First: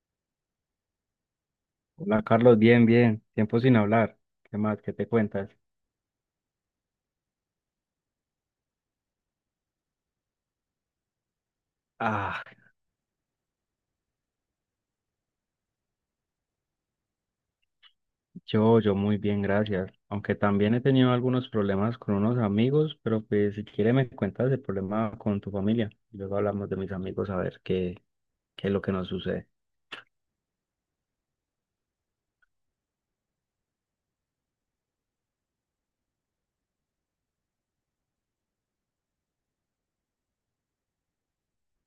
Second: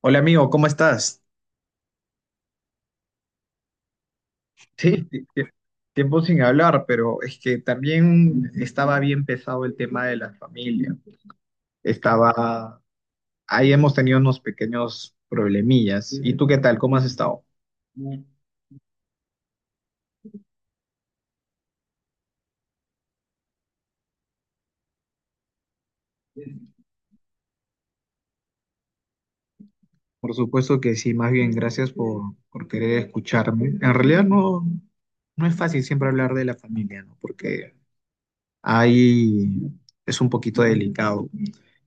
Hola amigo, ¿cómo estás? Hola Carlos, bien, bien, tiempo sin hablar. ¿Qué más? ¿Qué Sí, te Ti- ti- cuentas? Tiempo sin hablar, pero es que también estaba bien pesado el tema de la familia. Ah, Estaba, Ahí hemos tenido unos pequeños problemillas. ¿Y tú qué tal? ¿Cómo has estado? yo muy bien, gracias. Aunque también he tenido algunos problemas con unos amigos, pero pues si quieres me cuentas el problema con tu familia. Luego hablamos de mis amigos a ver qué es lo que nos sucede. Por supuesto que sí, más bien gracias por querer escucharme. En realidad no, no es fácil siempre hablar de la familia, ¿no? Porque ahí es un poquito delicado.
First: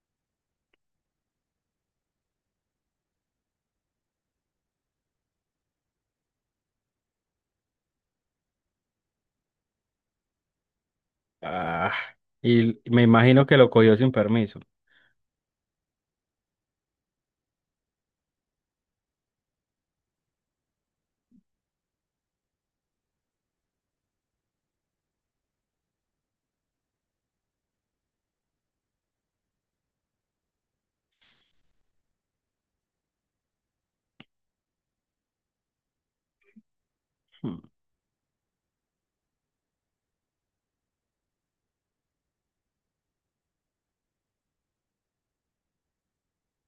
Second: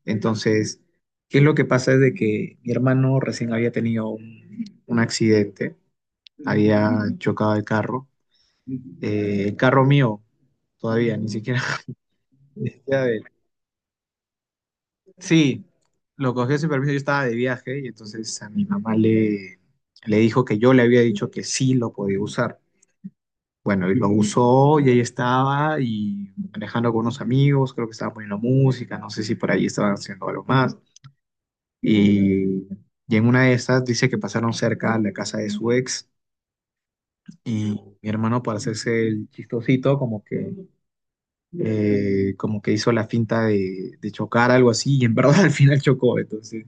Entonces, ¿qué es lo que pasa? Es de que mi hermano recién había tenido un accidente, había chocado el carro mío todavía, ni siquiera, Ah, ni y siquiera me de él. imagino que lo cogió sin permiso. Sí, lo cogió sin permiso, yo estaba de viaje y entonces a mi mamá le dijo que yo le había dicho que sí lo podía usar. Bueno, y lo usó y ahí estaba y manejando con unos amigos, creo que estaba poniendo música, no sé si por ahí estaban haciendo algo más. Y, y en una de esas dice que pasaron cerca a la casa de su ex Hmm. y mi hermano para hacerse el chistosito como que hizo la finta de chocar algo así y en verdad al final chocó. Entonces,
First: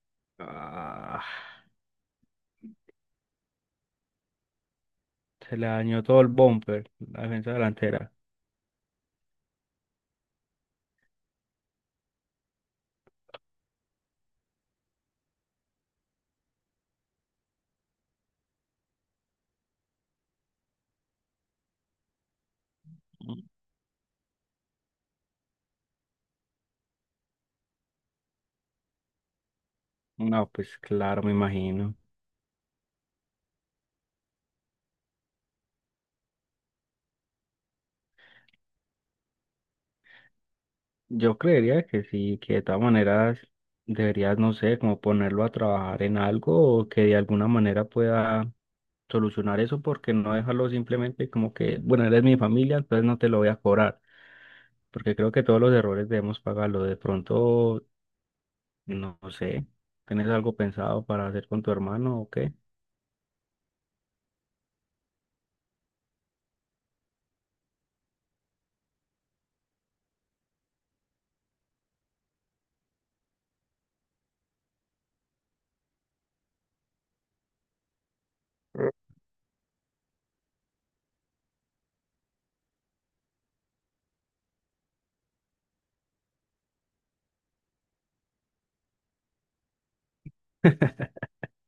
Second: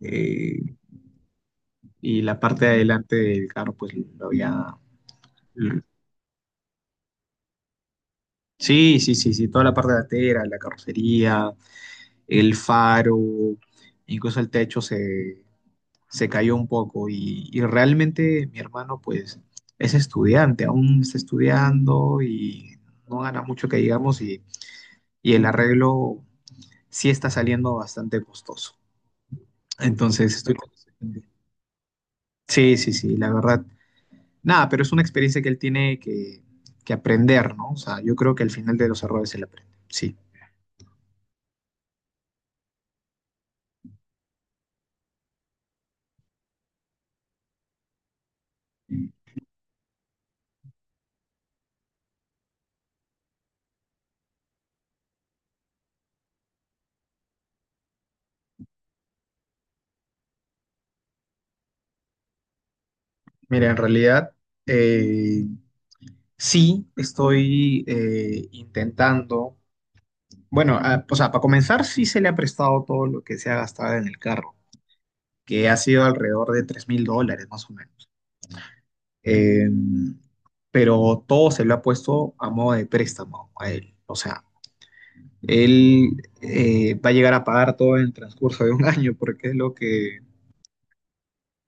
eh, Ah, y la parte de adelante del carro pues lo había... se le dañó todo el bumper, la defensa delantera. Sí, sí, sí, sí, toda la parte delantera, la carrocería, el faro, incluso el techo se cayó un poco y realmente mi hermano pues es estudiante, aún está estudiando y no gana mucho que digamos y el arreglo sí está saliendo bastante costoso. Entonces No, estoy... pues claro, me imagino. Sí, sí, sí, la verdad. Nada, pero es una experiencia que él tiene que aprender, ¿no? O sea, yo creo que al final de los errores él aprende. Sí. Yo creería que sí, que de todas maneras deberías, no sé, como ponerlo a trabajar en algo o que de alguna manera pueda solucionar eso, porque no dejarlo simplemente como que, bueno, eres mi familia, entonces no te lo voy a cobrar, porque creo que todos los errores debemos pagarlo. De pronto, no sé, ¿tienes algo pensado para hacer con tu hermano o qué? Mira, en realidad, eh, sí, estoy intentando. Bueno, ah, o sea, para comenzar, sí se le ha prestado todo lo que se ha gastado en el carro, que ha sido alrededor de 3.000 dólares más o menos. Eh, pero todo se lo ha puesto a modo de préstamo a él. O sea, él va a llegar a pagar todo en el transcurso de un año, porque es lo que.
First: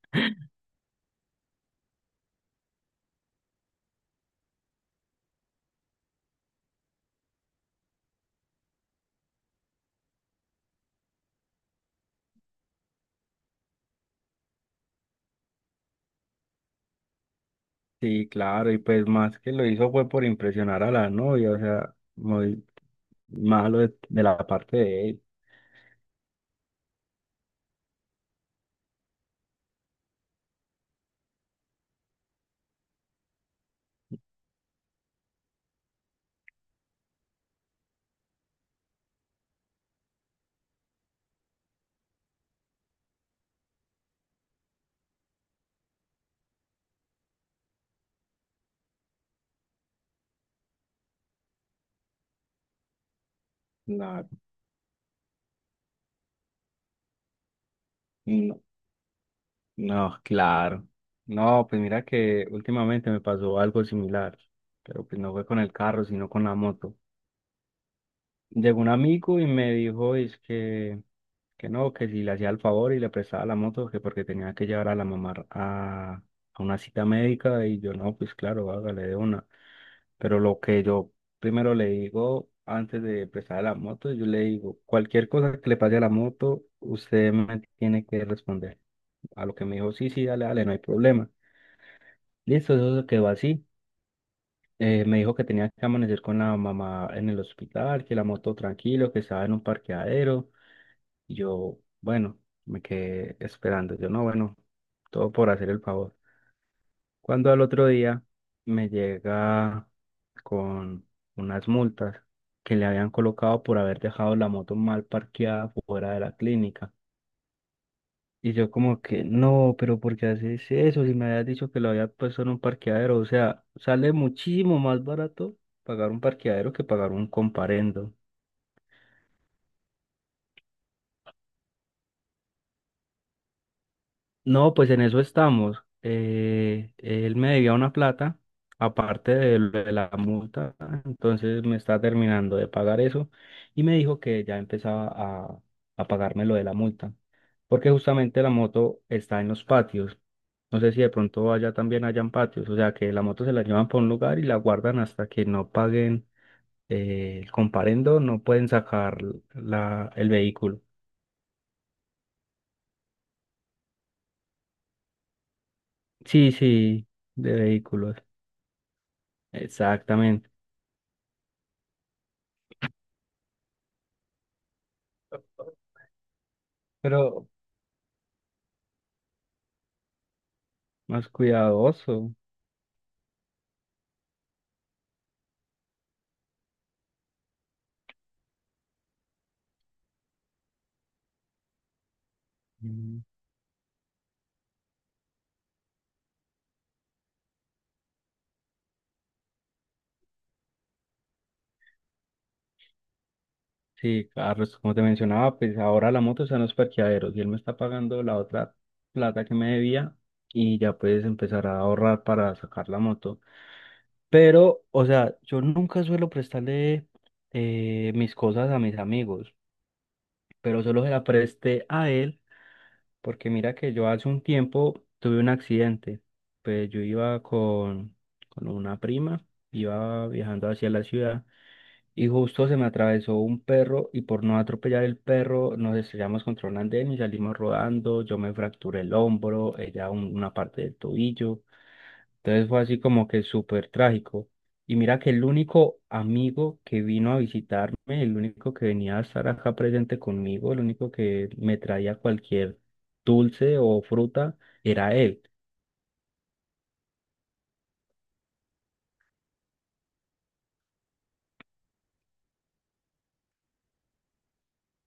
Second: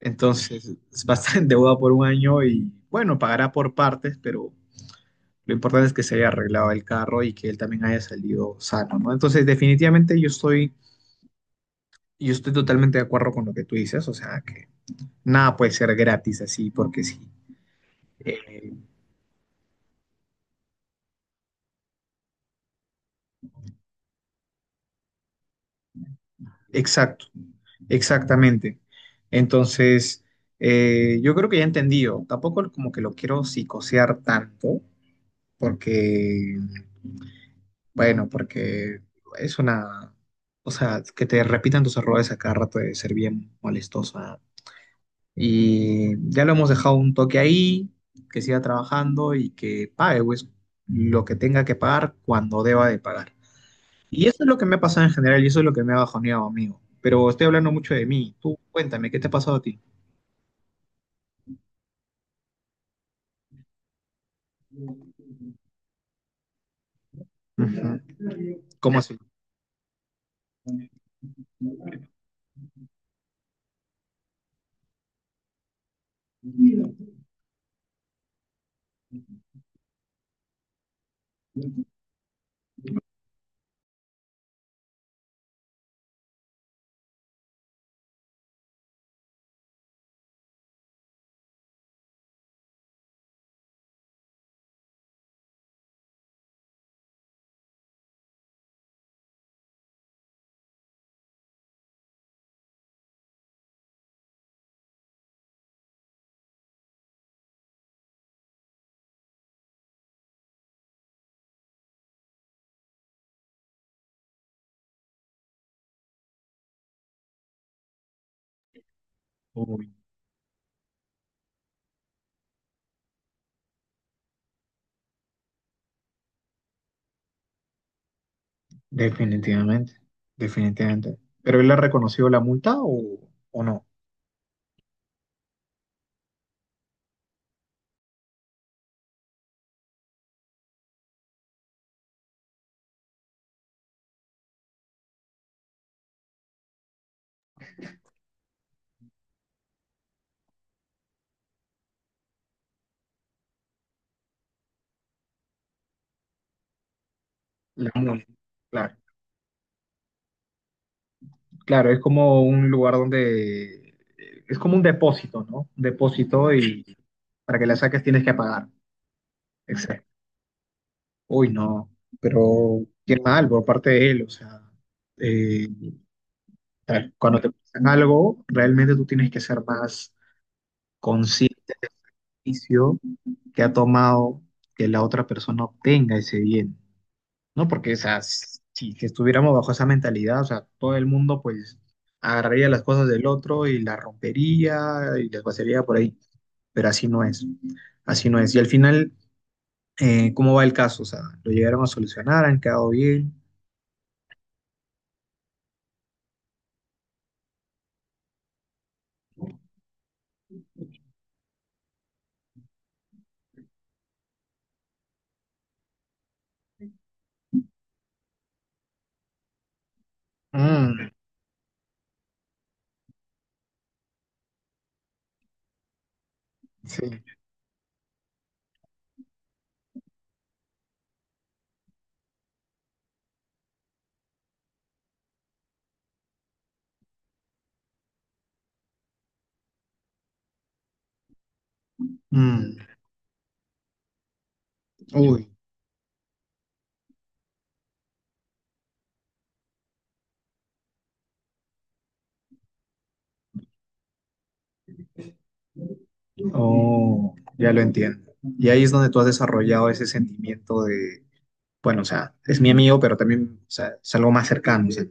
Entonces, va a estar en deuda por un año y, bueno, pagará por partes, pero lo importante es que se haya arreglado el carro y que él también haya salido sano, ¿no? Entonces, definitivamente yo estoy Yo estoy totalmente de acuerdo con lo que tú dices, o sea, que nada puede ser gratis así, porque sí. Sí, Eh, claro, y pues más que lo hizo fue por impresionar a la novia, o sea, muy malo de la parte de él. exacto, exactamente. Entonces, yo creo que ya he entendido. Tampoco como que lo quiero psicosear tanto, porque, bueno, porque es una, o sea, que te repitan tus errores a cada rato de ser bien molestosa. Y ya lo hemos dejado un toque ahí, que siga trabajando y que pague pues, lo que tenga que pagar cuando deba de pagar. la- Y eso es lo que me ha pasado en general y eso es lo que me ha bajoneado, amigo. Pero estoy hablando mucho de mí. Tú no. cuéntame, ¿qué te ha pasado a ti? No, claro. No, pues mira que últimamente me pasó algo similar, pero pues no fue con el carro, sino con la moto. Ujú. Llegó un ¿Cómo así? amigo y me dijo que no, que si le hacía el favor y le prestaba la moto, que porque tenía que llevar a la mamá a una cita médica y yo no, pues claro, hágale de una. Pero lo que yo primero le digo antes de prestar la moto, yo le digo, cualquier cosa que le pase a la moto, usted me tiene que responder. A lo que me dijo, sí, sí, dale, dale, no hay problema. Listo, eso quedó así. Me dijo que tenía que amanecer con la mamá en el hospital, que la moto tranquilo, que estaba en un parqueadero. Y yo, bueno, me quedé esperando. Yo, no, bueno, todo por hacer el favor. Cuando al otro día me llega con unas multas que le habían colocado por haber dejado la moto mal parqueada fuera de la clínica. Y yo como que, no, Uy, pero ¿por qué haces eso? Si me habías dicho que lo había puesto en un parqueadero, o sea, sale muchísimo más barato pagar un parqueadero que pagar un comparendo. definitivamente, definitivamente. ¿Pero él ha reconocido la multa o no? No, pues en eso estamos. Él me debía una plata, aparte de lo de la multa, entonces me está terminando de pagar eso y me dijo que ya empezaba a pagarme lo de la multa. Porque justamente la moto está en los patios. No sé si de pronto allá también hayan patios, o sea que la moto se la llevan por un lugar y la guardan hasta que no paguen el La comparendo, multa. no pueden Claro, sacar la, el vehículo. claro, es como un lugar donde... Es como un depósito, ¿no? Un depósito Sí, y sí, de para que la saques vehículos, tienes que pagar. Exacto. exactamente. Uy, no, pero qué mal por parte de él, o sea, eh, tal, cuando te Pero pasan algo, realmente tú tienes que ser más más consciente del cuidadoso. beneficio que ha tomado que la otra persona obtenga ese bien, ¿no? Porque, o sea, si, que estuviéramos bajo esa mentalidad, o sea, todo el mundo pues agarraría las cosas Mm. del otro y las rompería y las vaciaría por ahí, pero así no es, así no es. Y al final, ¿cómo va el caso? O sea, ¿lo llegaron a solucionar? ¿Han quedado bien? Sí, Carlos, como te mencionaba, pues ahora la moto está en los parqueaderos y él me está pagando la otra plata que me debía y ya puedes empezar a ahorrar para sacar la moto. Pero, o sea, yo nunca suelo prestarle mis cosas a mis amigos, pero solo Mm, se la presté a él, porque mira que yo hace un tiempo tuve un accidente. Pues yo iba con una prima, iba viajando hacia la ciudad y justo se me atravesó un perro y por no atropellar el perro nos estrellamos contra un andén y salimos rodando, yo me fracturé el hombro, ella una parte del tobillo. Entonces mm, fue así como que súper trágico. Y mira que uh, el único amigo que vino a visitarme, el único que venía a estar acá presente conmigo, el único que me traía cualquier dulce o fruta, era él. oh, ya lo entiendo. Y ahí es donde tú has desarrollado ese sentimiento de, bueno, o sea, es mi amigo, pero también, o sea, es algo más cercano, o sea,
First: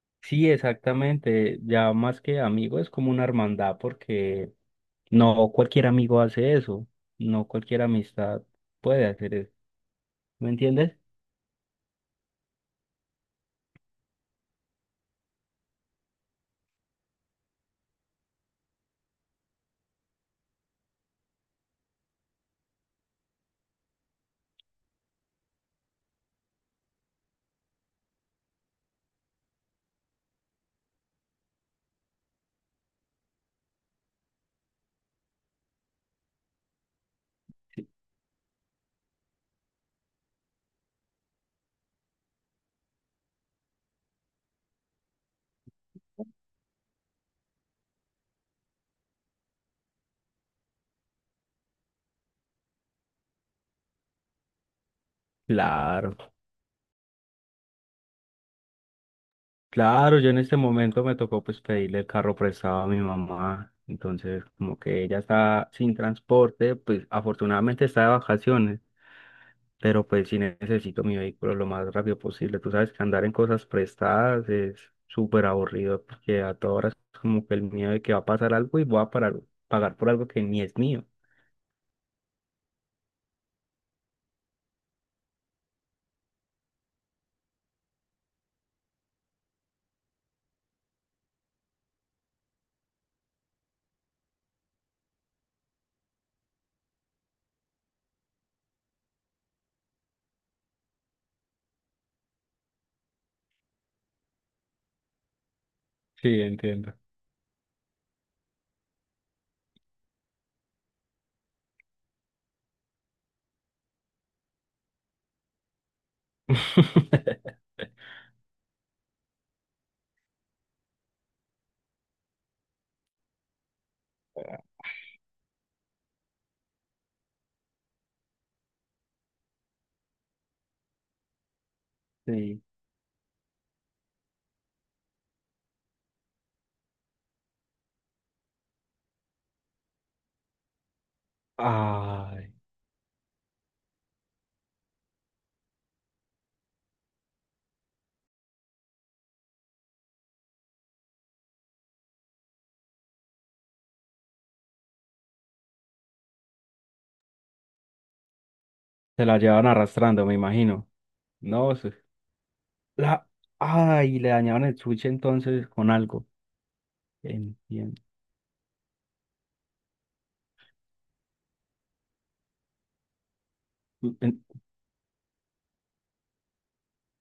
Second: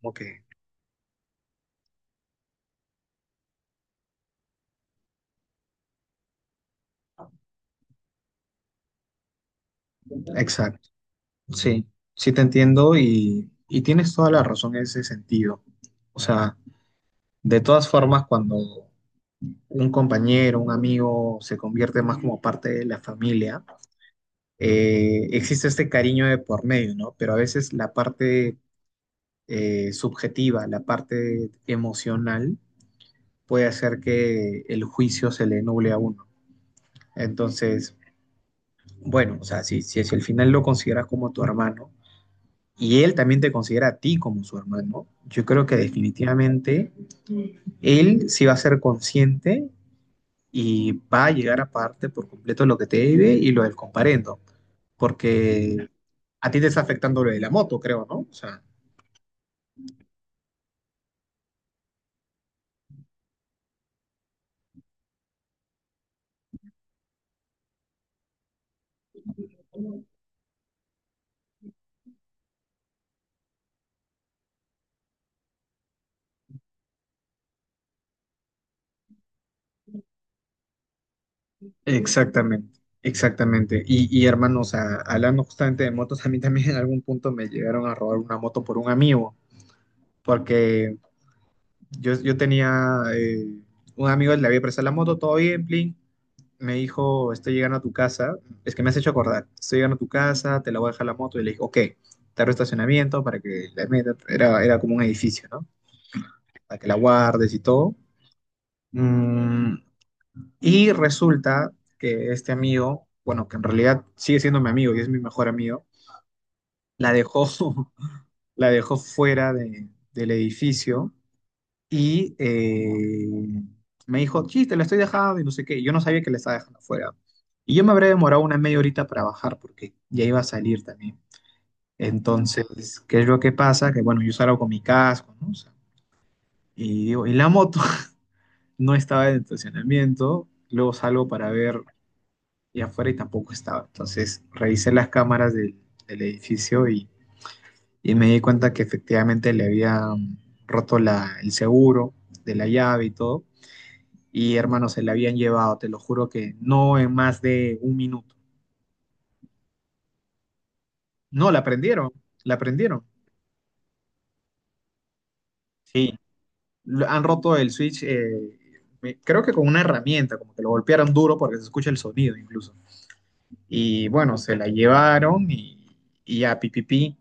como que, Sí, exactamente. Ya más que amigo es como una hermandad porque no cualquier amigo hace eso. No cualquier amistad puede hacer eso. ¿Me exacto. entiendes? Sí, sí te entiendo y tienes toda la razón en ese sentido. O sea, de todas formas, cuando un compañero, un amigo se convierte más como parte de la familia, existe este cariño de por medio, ¿no? Pero a veces la parte subjetiva, la parte emocional, puede hacer que el juicio se le nuble a uno. Entonces, bueno, o sea, si al final lo consideras como tu hermano y él también te considera a ti como su hermano, yo creo que definitivamente él sí va a ser consciente y va a llegar a parte por completo lo que te debe y lo del comparendo, porque Claro. a ti te está afectando lo de la moto, creo, ¿no? O sea, Claro, yo en este momento me tocó pues pedirle el carro prestado a mi mamá, entonces como que ella está sin transporte, pues afortunadamente está de vacaciones, pero pues sí necesito mi vehículo lo más rápido posible. Tú sabes que andar en cosas prestadas es súper aburrido porque a todas horas es como que el miedo de que va a pasar algo y voy a pagar por algo que ni es mío. exactamente, exactamente. Y hermano, o sea, hablando justamente de motos, a mí también en algún punto me llegaron a robar una moto por un amigo, porque yo tenía un amigo, le había prestado la moto, todo bien, plin. Me dijo, estoy llegando a tu casa, es que me has hecho acordar, estoy llegando a tu casa, te la voy a dejar la moto. Y le dije, ok, te arro estacionamiento para que la metas, era como un edificio, ¿no? Sí, Para que entiendo. la guardes y todo. Mm. Y resulta que este amigo, bueno, que en realidad sigue siendo mi amigo y es mi mejor amigo, la dejó, la dejó fuera del edificio y me dijo, sí, te la estoy dejando y no sé qué. Y yo no sabía que la estaba dejando fuera. Y yo me habré demorado una media horita para bajar porque ya iba a salir también. Sí. Entonces, ¿qué es lo que pasa? Que bueno, yo salgo con mi casco, ¿no? O sea, y digo, y la moto no estaba en el estacionamiento. Luego salgo para ver Ay, y afuera y tampoco estaba. Entonces revisé las cámaras del edificio y me di cuenta que efectivamente le habían roto la, el seguro de la llave y todo. Y hermano, se la habían llevado, te lo juro que no en más de un minuto. se la llevan arrastrando, me imagino. No, la No, eso prendieron, la prendieron. La... Ay, le dañaron el sushi entonces con Sí, algo. Han roto el Entiendo. switch, creo que con una herramienta, como que lo golpearon duro porque se escucha el sonido incluso. Y bueno, En- se la llevaron y ya, pipipi.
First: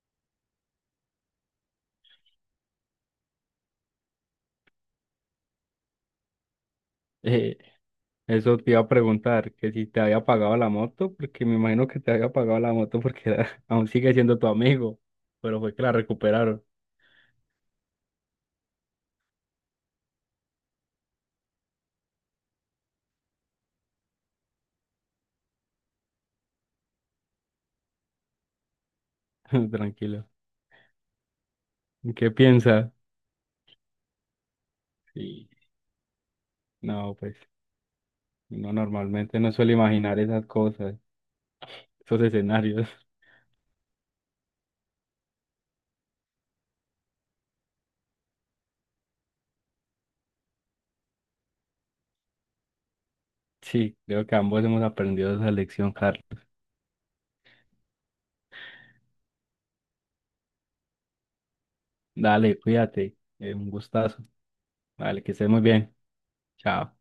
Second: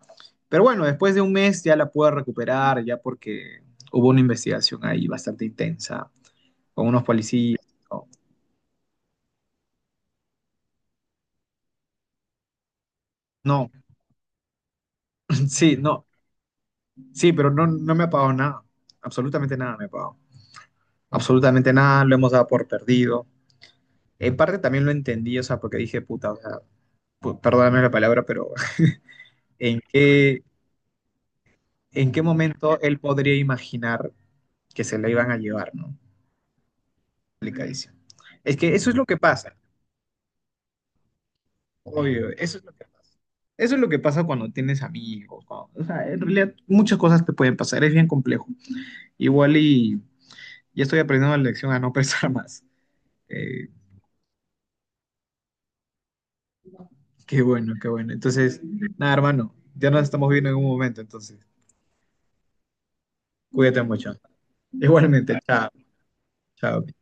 Pero bueno, después de un mes ya la pude recuperar, ya porque hubo una investigación ahí bastante intensa con unos eh, policías. No, Eso te iba a preguntar, que si te había pagado la moto, porque me imagino que te había pagado la moto porque era- no, aún sigue siendo tu amigo, pero fue sí, que la no, recuperaron. sí, pero no, no me ha pagado nada, absolutamente nada me ha pagado, absolutamente nada, lo hemos dado por perdido. En parte también lo entendí, o sea, porque dije, puta, o sea, perdóname la palabra, pero ¿en Tranquilo. qué, en qué ¿Qué momento piensas? él podría imaginar que se la iban a Sí. llevar, ¿no? No, pues Complicadísimo. Es no que eso es lo que normalmente no pasa. suele imaginar esas cosas, esos Obvio, eso es lo que escenarios. pasa. Eso es lo que pasa cuando tienes amigos. O sea, en realidad muchas cosas te pueden pasar, es bien complejo. Igual y ya estoy aprendiendo la lección a no pensar más. Eh, Sí, creo que ambos hemos aprendido esa lección, Carlos. qué bueno, qué bueno. Entonces, nada, hermano, ya nos estamos viendo en un momento, entonces, Dale, cuídate. Un cuídate mucho. gustazo. Vale, que Igualmente, estés muy chao, bien. chao. Chao.